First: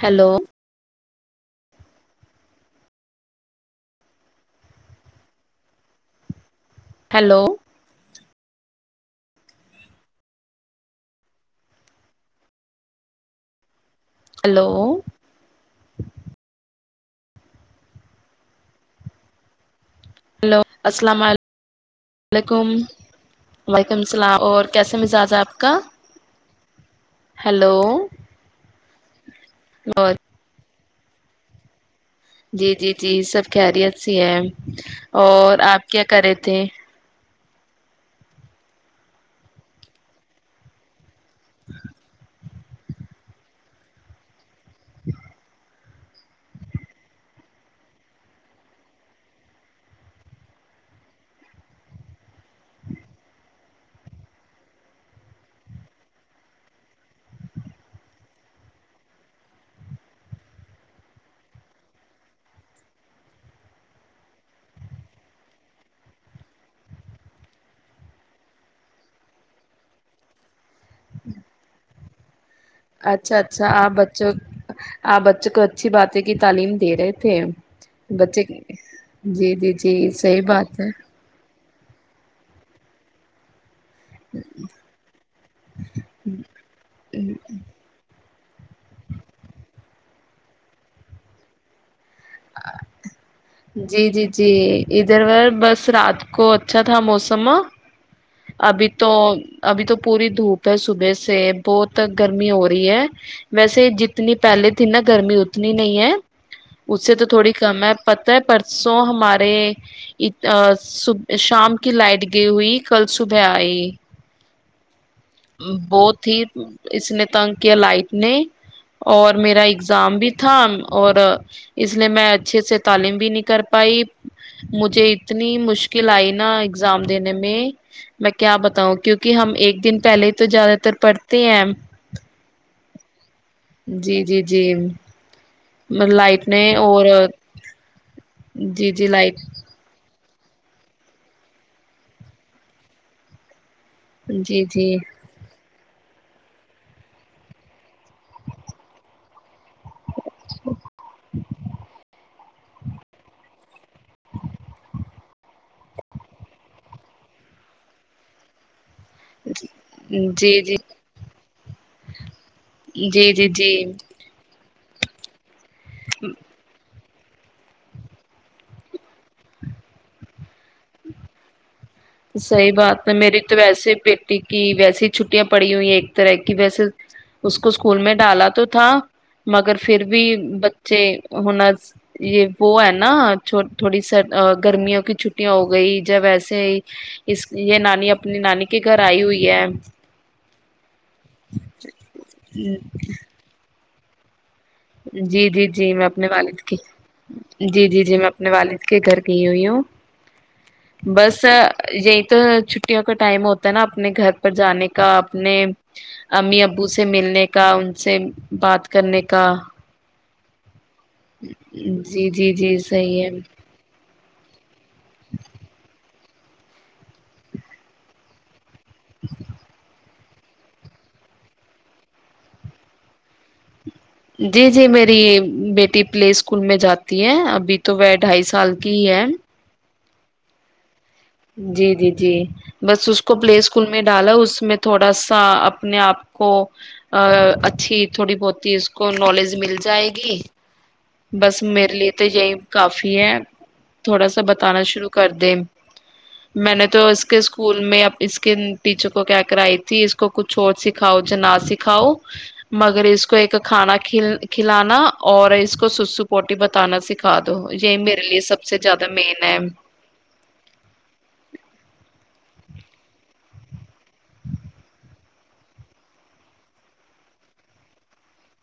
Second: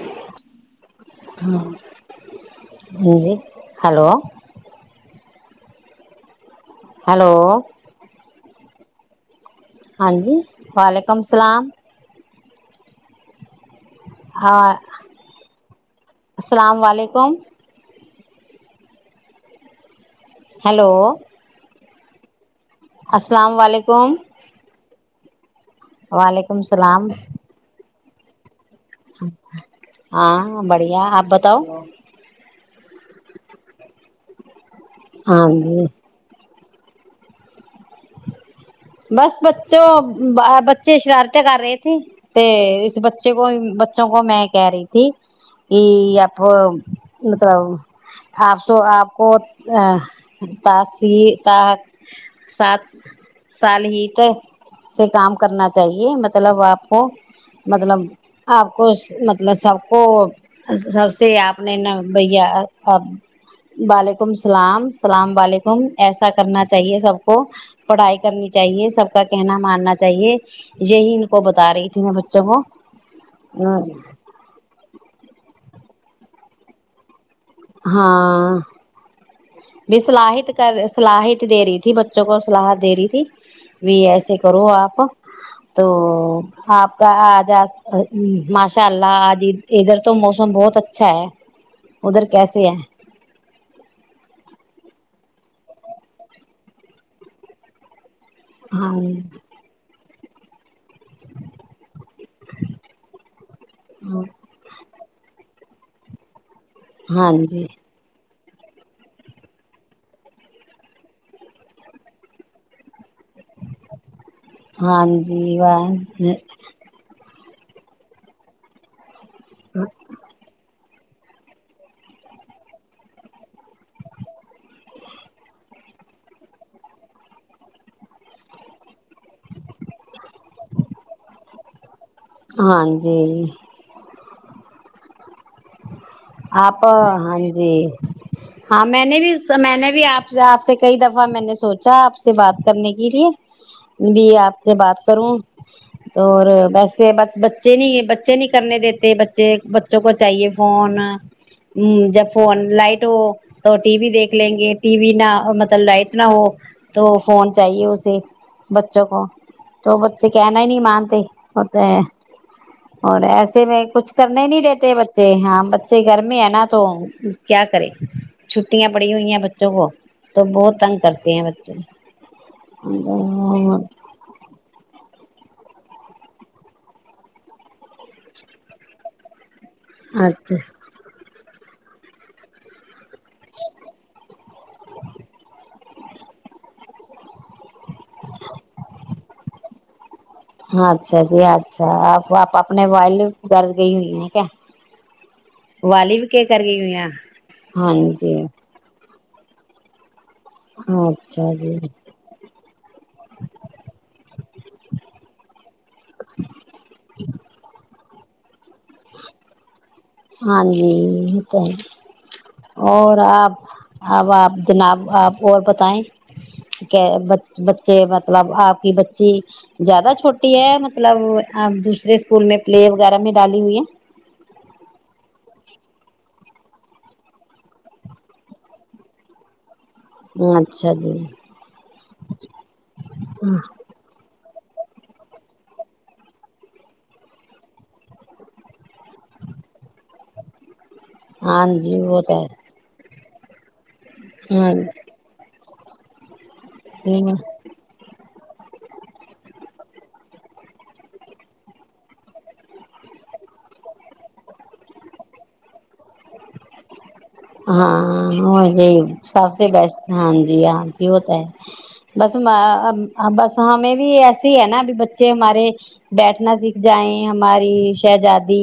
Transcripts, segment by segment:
Hello ہاں جی hello hello hello ہاں جی وعلیکم اللام ہیلو ہاں السلام و علیکم کم ہلو ہیلو السلام علیکم وعلیکم السلام وعلیکم علیکم السلام اور کیسا مزاج ہے آپ کا وعلیکم اللام سلام ہیلو اور ہاں بڑ کیا آپ بتاؤ جی جی جی سب خیریت سی ہے ہاں اور آپ جی کیا کرے تھ [unintelligible] بس بچوں بچے شرارتی کر رہے تھے اس بچے کو بچوں کو میں کہہ رہی تھی کہ آ مطلب آپ آپ کو تا سات سال ہی ت سے کام کرنا چاہیے مطلب آپ کو مطلب آپ کو مطلب سب کو سب سے آپ نے ن بھیا وعلیکم اللام اللام وعلیکم ایسا کرنا چاہیے سب کو پڑھائی کرنی چاہیے سب کا کہنا ماننا چاہیے یہی ان کو بتا رہی تھی میں بچوں کو اچھا اچھا آپ بچوں آپ بچوں کو اچھی بات کی تعلیم دے رہے تھے بچے ہاں جی جی بھی جی صحیح صلاحت کر بات ہے سلاحیت دے رہی تھی بچوں کو صلاحت دے رہی تھی [unintelligible] بھی ایسے کرو آپ تو آپ کا آج ماشاء اللہ آج ادھر تو موسم بہت اچھا ہے ادھر کیسے ہے جی جی جی ادھر بس رات کو اچھا تھا موسم ابھی ہاں تو ابھی تو پوری دھوپ صبح سے بہت گرمی ہو رہی ہے ویسے جتنی پہلے تھی نا گرمی اتنی نہیں ہے اس سے تو ہاں تھوڑی جی کم ہے پ پرسوں ہمارےب شام کی لائٹ گئی ہوئی کل صبح آئی ہاں جی واہ بہت ہی اس نے تنک کہ لائٹ نہیں اور میرا اگزام بھی تھا اور اس لیے میں اچھے سے تعلیم بھی نہیں کر بھائی مجھے اتنی مشکل کلئی نا ایگزام دینے میں میں کیا بتاؤں کیونکہ ہم ایک دن پہلے تو زیادہ تر پڑھتے ہیں ہاں جی جی جی جی لائٹ نے آپ اور ہاں جی ہاں جی میں جی نے بھی لائٹ میں نے بھی آپ آپ سے کئی دفعہ میں نے سوچا آپ سے بات کرنے کے لیے بھی آپ جی سے جی بات کروں تو ویسے بس بچے نہیں بچے نہیں کرنے دیتے بچے بچوں کو چاہیے فون جب فون لائٹ ہو تو ٹی وی دیکھ لیں گے ٹی وی نہ مطلب لائٹ نہ ہو تو فون چاہیے اسے بچوں کو جی تو بچے کہنا جی ہی نہیں مانتے متے اور جی جی ایسے جی میں کچھ کرنے نہیں رہتے بچے جےحام بچے گرمی ہے نا تو کیا کرے چھٹیاں پڑی ہوئی ہیں بچوں کو تو بہت تنگ کرتے ہیں بچے صحی بات ہے میری تو ویسے بیٹی کی ویسیے ہی چھٹیاں پڑی ہوئی ایک طرح کہ ویسے اس کو اسکول میں ڈالا تو تھا مگر پھر بھی اچھا بچے ہونا یہ وہ ہے نا نا تھوڑی س گرمیوں کی چھٹییاں ہو گئی جب ویسے ہی [inaudible] اس یہ نانی اپنی نانی کے گھر آئی ہوئی ہے اچھا جی اچھا آپ آپ اپنے والد گھر گئی ہوئی ہیں کیا جی جی جی میں اپنے کے والد کر کی گئی ہوئی ہیں آپ؟ جی ہاں جی جی میں اپنے والد کے گھر تو اچھا بس جی یہی تو چھٹیوں کا ٹائم ہوتا ہے نا اپنے گھر پر جانے کا اپنے امی ابو سے ملنے کا ان سے بات کرنے کا ہاں جی جی ہوتے جی جی جی ہے اور صحیح آپ ہے آباب جناب آپ اور بتائیں کہ ب بچے مطلب آپ کہ بچی زیادہ چھوٹی مطلب آپ دوسرے اسکول میں پلے وغیرہ میں ڈالی ہوئی ہے جی جی میری بیٹی پلیس اسکول میں جاتی ہے ابھی تو وہ ڈھائی سال کی ہی ہے ہ اچھا جی جی جی جی بس اس کو پلے اسکول میں ڈالا اس میں تھوڑا سا اپنے آپ کو اچھی تھوڑی بہت اس کو نالج مل جائے گی بس ہاں میرے جی لیے وہ تو اجائی ہے کافی ہے تھوڑا سا ہاں بتانا شروع کر دم میں نے تو اس کے اسکول میں اس کے ٹیچر کو کیا کرائی تھی اس کو کچھ اور سکھاؤ ج نہ سکھاؤ مگر اس کو ایک کھانا کھلانا اور اس کو سسو پوٹی بتانا س ہاں وہ یہ مین سب ہے سے بسٹ ہاں جی ہاں ہوتا ہے بس بس ہمیں بھی ایسی ہے نا بھی بچے بچے ہمارے بیٹھنا سیکھ جائیں ہماری شہزادی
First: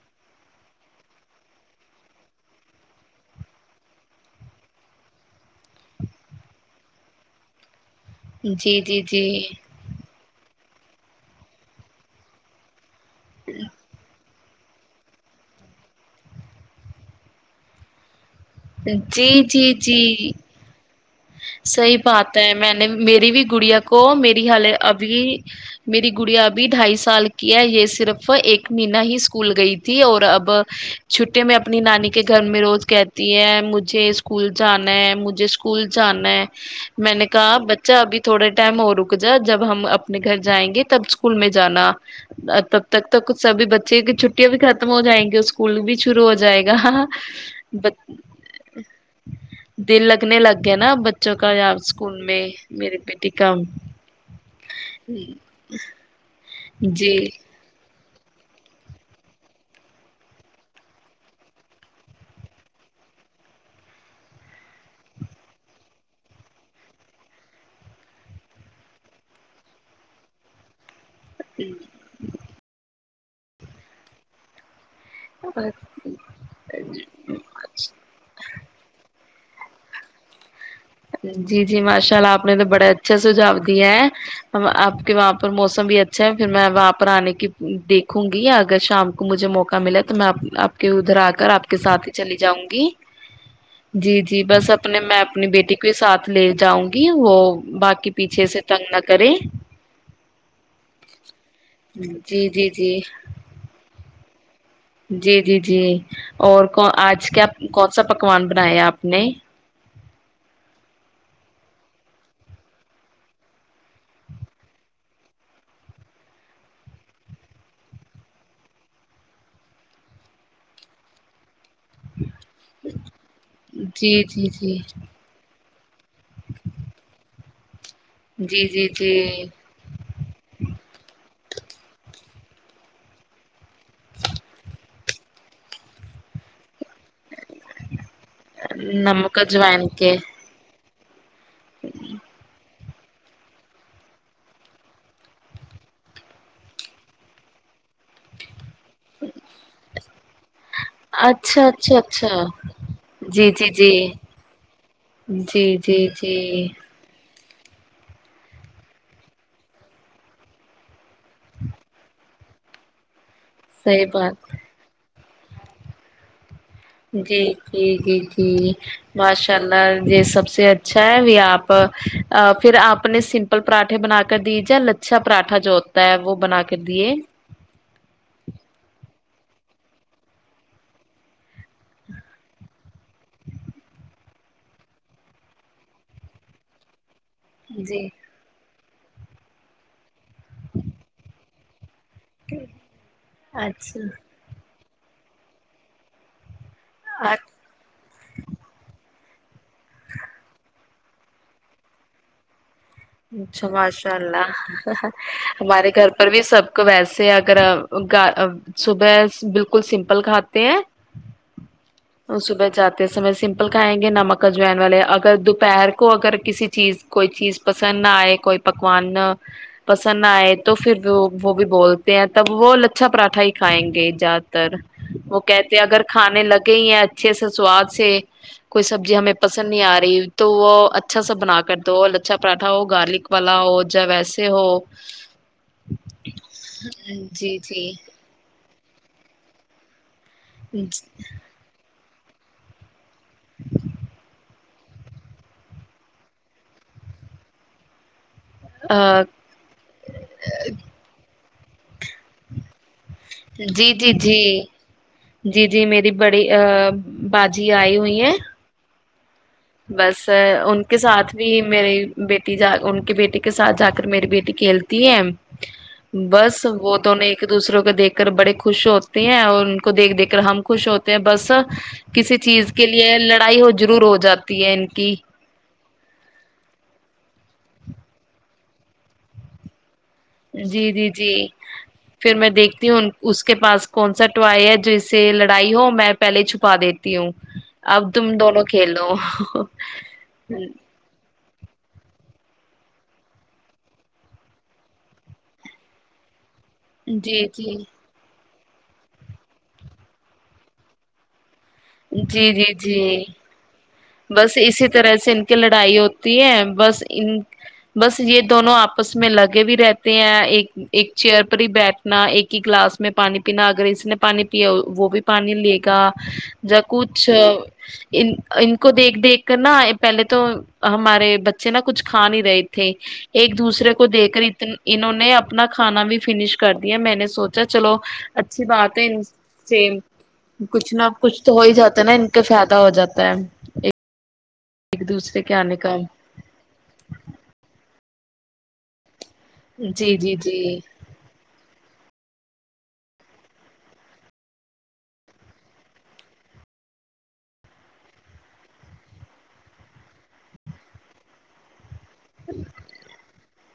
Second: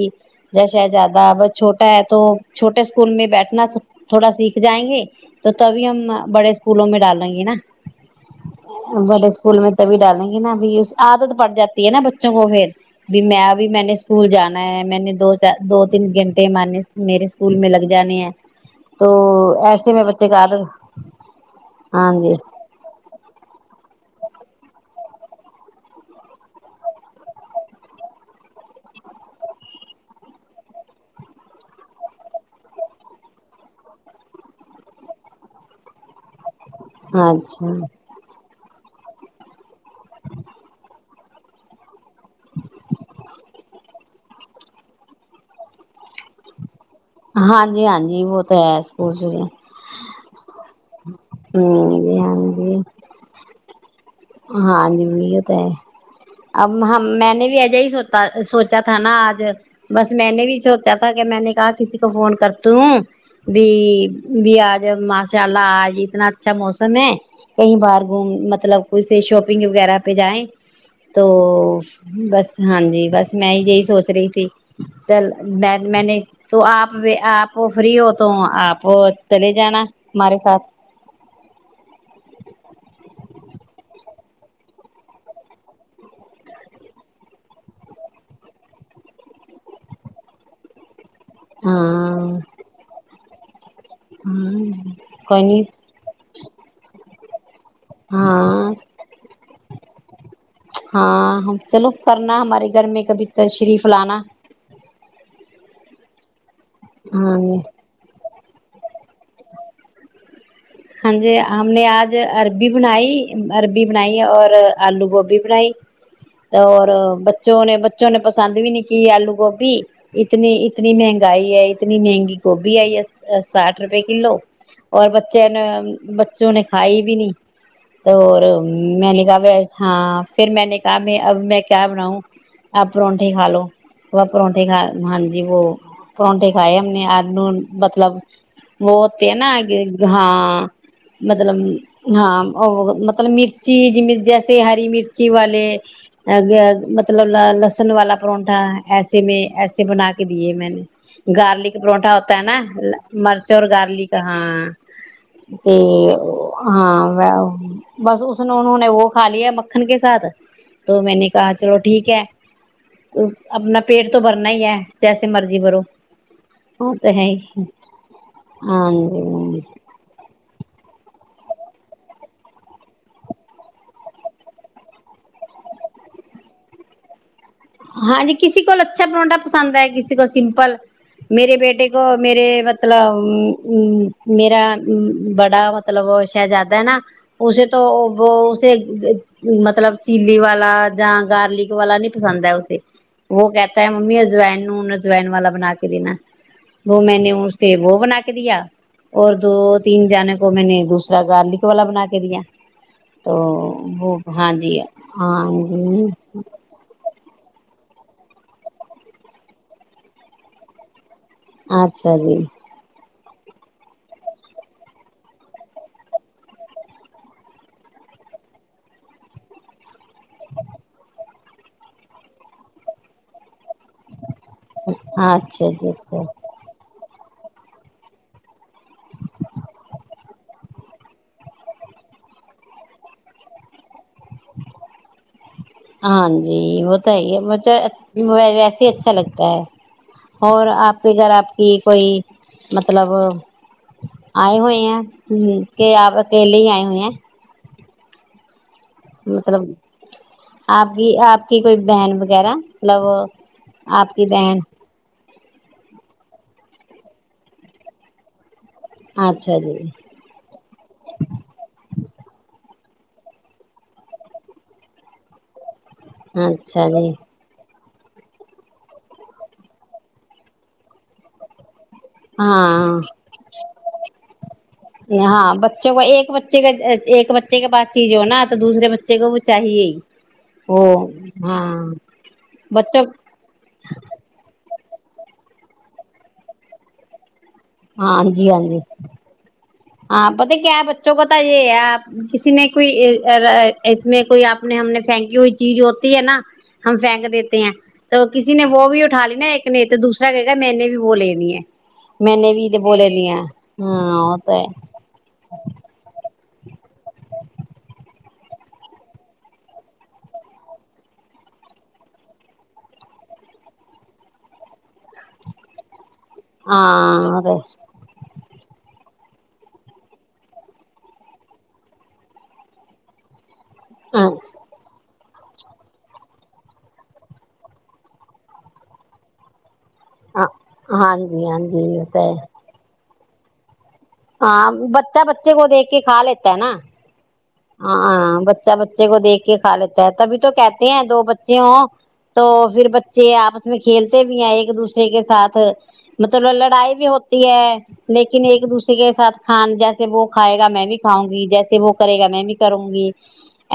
ج شہزادہ بس چھوٹا ہے تو چھوٹے اسکول میں بیٹھ اپنا تھوڑا سیکھ جائیں گے تو تبھی ہم بڑے اسکولوں میں ڈالیں گے نا جی جی بڑے جی اسکول میں تبھی ڈالیں گے نا عادت پڑ جاتی ہے نا بچوں کو پھر بھی میں بھی میں نے سکول جانا میں نے دوار دو تین گھنٹے ماننے میرے اسکول میں لگ جانے ہیں تو ایسے میں بچے کاا د گا صحی بات ہے میں نے میری بھی گڑیا کو میری حالے ابھی میری گڑیا ابھی ڈھائی سال کی ہے یہ صرف ایک مہینہ ہی اسکول گئی تھی اور اب چھٹی میں اپنی نانی کے گھر میں روز کہتی ہے مجھے اسکول جانا ہے مجھے اسکول چاہنا ہے میں نے کہا اچھا بچہ ابھی تھوڑا ٹائم اور رک جا جب ہم اپنے گھر جائیں گے تب اسکول میں جانا تب تک تو کچھ سبھی بچے کی چھٹی چیاں بھی ختم ہو جائیں گی اسکول بھی شروع ہو جائے گا ہاں جی ہاں جی وہ تو ہے سکول چ کہ نا بچوں کا اں اسکول میں میری بیٹی کا ہاں جی بھیو تو ہے اب جی میں نے بھی ایجا یہی سوتا سوچا تھا نا آج بس میں نے بھی سوچا تھا کہ میں نے کہا کسی کو فون کرتا ہوں ب ب آج ماشاء اللہ آج اتنا اچھا موسم ہے کہیں باہر گھوم مطلب اس سے شاپنگ وغیرہ پہ جائیں تو بس ہاں جی بس میں ہی یہی سوچ رہی تھی چل میں میں نے تو آپ آپ فری ہو تو آپ وہ چلے جانا ہمارے ساتھ جی جی ماشاء اللہ آپ نے تو بڑا اچھا سجاؤ دیا آپ کے وہاں پر موسم بھی اچھا ہے پھر میں وہاں پر آنے کی دیکھوں گی اگر شام کو مجھے موقع ملا تو میں آپ کے ادھر آ کر آپ کے سات ہی چلی ہاں جاؤں گی جی جی بس ہاں اپنے میں کوئی اپنی نہیں بیٹی پ لے جاؤں گی وہ باقی پیچھے سے ہاں تنگ نہ کرے ہاں چلو کرنا جی ہمارے جی گھر جی میں کبھی ت شریف لانا جی جی جی اور کو آج ہاں کیا کون سا پکوان بنایا آپ نے ہاں جی ہم نے آج اربی بنائی اربی بنائی اور آلو گوبھی بنائی اور بچوں نے بچوں نے پسند بھی نہیں کی آلو گوبھی اتنی اتنی مہنگائی ہے اتنی مہنگی گوبھی آئی ہے ساٹھ روپئے جی کلو جی جی اور [unintelligible] بچوں نے کھائی بھی نہیں تو جی جی میں نے جی کہا ہاں پھر میں نے کہا میں اب میں کیا بناؤں آپ پرونٹے کا لو وہ پرونٹے کا ہاں جی وہ پرونٹے کھائے آ مطلب وہتے ہے نمک نا آ اجوائن [unintelligible] کے ہاں مطلب ہاں مطلب مرچی جیسے ہری مرچی والے مطلب لسن والا پرونٹھا ایسے میں ایسے بنا کے دیے میں نے اچھا گارلک اچھا پرونٹھا اچھا ہوتا ہے نا مرچ جی اور جی جی گارلک ہاں پ جی جی جی ہاں بس اس نے انہوں نے وہ کھا ل ہے مکھن کے ساتھ تو میں نے کہا چلو ٹھیک ہے اپنا صحیح پیٹ تو برنا بات ہی ہے [unintelligible] جیسے مرضی برو جی جی جی جی ہاں ماشاء جی اللہ یہ سب سے اچھا ہے آپ پھر آپ نے سمپل پراٹھے بنا کر دی جا لچھا پراٹھا جو ہوتا ہے وہ بنا کر دیے ہاں جی کسی کول اچھا پروھا پسند ہے کسی کو سمپل میرے بیٹے کو میرے مطلب میرا بڑا مطلب شہزادہ ہے نا اسے تو جی وہ [unintelligible] مطلب چیلی والا گارلک والا نہیں پسند وہ کہتا ہے ممی اچھا ازوائن ائن والا بنا کے دینا وہ میں نے اس سے وہ بنا کے دیا اورور دو تین جانے کو میں نے دو را گارلک والا بنا کے دیا تو اچھا ماشاء وہ اللہ ہاں جی ہاں ہمارے جی گھر پر بھی سب کو ویسے اگر صبح بالکل سمپل کھاتے ہیں اچھا جی صبح جاتے سمے سمپل کھائیں گے نمک اجوائن والے اگر دوپہر کو اگر کسی چیز کوئی چیز پسند نہ آئے کوئی پکوان پسند نہ آئے تو پھر وہ وہ بھی بولتے ہیں تب وہ لچھا پراٹھا ہی کھائیں گے زیادہ تر وہ اچھا کہتے جی اگر اچھا کھانے لگے یا اچھے سے سواد سے کوئی سبزی ہمیں پسند نہیں آ رہی تو وہ اچھا سا بنا کر دو اچھا پراٹھا ہو گارلک والا ہو جب ویسے ہو ہاں جی وہ تو ہے ہی ہے جی جی م وسے ا سے اچھا لگتا ہے اور آپ کے ا گھر آپ کی کوئی نہ مطلب آئے ہوئے ہیں ہ کہ آپ اکیلے ہی آئے ہوئے ہیں آ، مطلب آپ کی آپ کی کوئی بہن وغیرہ مطلب جی جی آپ کی جی بہن جی جی میری بڑی بجی آئی ہوئی ہے ج بس ان کے ساتھ بھی میری بیٹی جا بیٹیے کے ساتھ جا کر میری بیٹی کھیلتی ہے بس اچھا وہ جی تو نہیں ایک دوسرے کو دیکھ کر بڑے خوش ہوتے ہیں اور ان کو دیکھ دیکھ کر ہم خوش ہوتے ہیں بس کسی چیز کے ہاں لیے لڑائی ہو ضرور ہو جاتی ہے ان کی ہاں بچوں کا ایک بچے کا ایک بچے کے بات چیز ہو نا تو دوسرے بچے کو وہ چاہیے ہی وہ جی جی جی ہاں پھر میں دیکھتی بچوں ہوں اس کے پاس کون سا ٹوائی ہے جو سے لڑائی ہو میں پہلے چھپا دیتی ہوں ہاں ابدم جی ہاں دونوں جی کھیلو ہاں پت کیا بچوں کا تھا یہ ہےپ کسی نے کوئی اس میں کوئی آپ نے ہم نے پھینکی ہوئی چیز ہوتی ہے نا ہم پھینک جی دیتے جی ہیں تو کسی نے وہ بھی اٹھا لی نا ایک نے تو دوسرا کہ گا میر نے بھی وہ لینی ہے میں جی نے جی بھی تو بول جی لیا بس اسی طرح سے ان کی لڑائی ہو بس ان بس یہ دونوں آپس میں لگے بھی رہتے ہیں ایک ایک چیئر پر ہی بیٹھنا ایک ہی گلاس میں پانی پینا اگر اس نے پانی پیا وہ بھی پانی لے گا ج کچھ ہاں ان ا کو دیکھ دیکھ کر نا پہلے تو ہمارے بچے نا کچھ کھا نہیں رہے تھے ایک دوسرے کو دے کر ہاں انہوں نے اپ اپنا کھانا بھی فنش کر دیا میں نے سوچا چلو اچھی بات ہے ان سے کچھ نہ ہاں کچھ جی تو ہاں ہو ہی جی جاتا نا ہوتا ان ہے کے فائدہ ہو جاتا تا ایک ہاں بچہ بچے کو دیکھ کا کے کھا لیتا ہے نا ہاں بچہ بچے کو دیکھ کا لیتا ہے جی جی تبھی تو جی کہتے ہیں دو بچے ہو تو پھر بچے آپس میں کھیلتے بھی ہیں ایک دوسرے کے ساتھ مطلب لڑائی بھی ہوتی ہے لیکن ایک دوسرے کے ساتھ کھان جیسے وہ کھائے گا میں بھی کاؤں گی جیسے وہ کرے بھی کروں گی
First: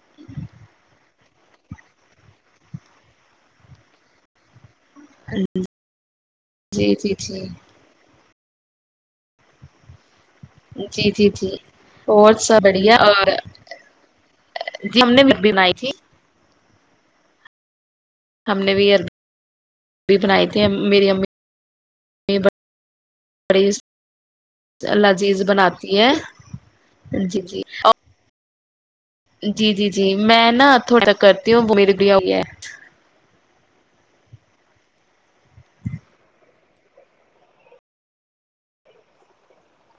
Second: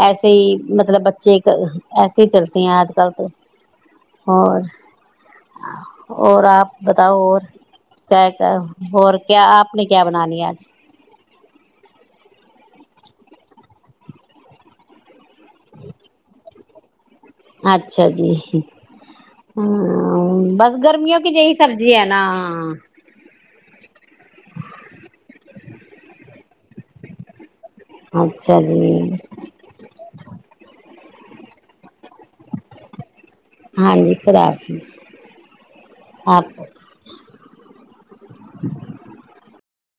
ایسے ہی مطلب بچ ب ایسے ہی چلتی ہیں آج کل تو اور اور آپ جی جی بتاؤ اور جی کیا کیا ہو کیا آپ نے کیا بنانی جی جی جی بت سب بڑھیا اور جی ہم نے بھی بنئی تی اچھا اچھا جی ہم ہ نے بھی عربی بنائی تھی بس میری گرمیوں کی امی جی سبزی ہے نا ہ بڑی لذیذ بناتی ہے جی جی اچھا جی جی جی جی میں نا تھوڑے کرتی ہوں وہ میرے بھییا ہو ہے ہاں جی خدا حافظ آپ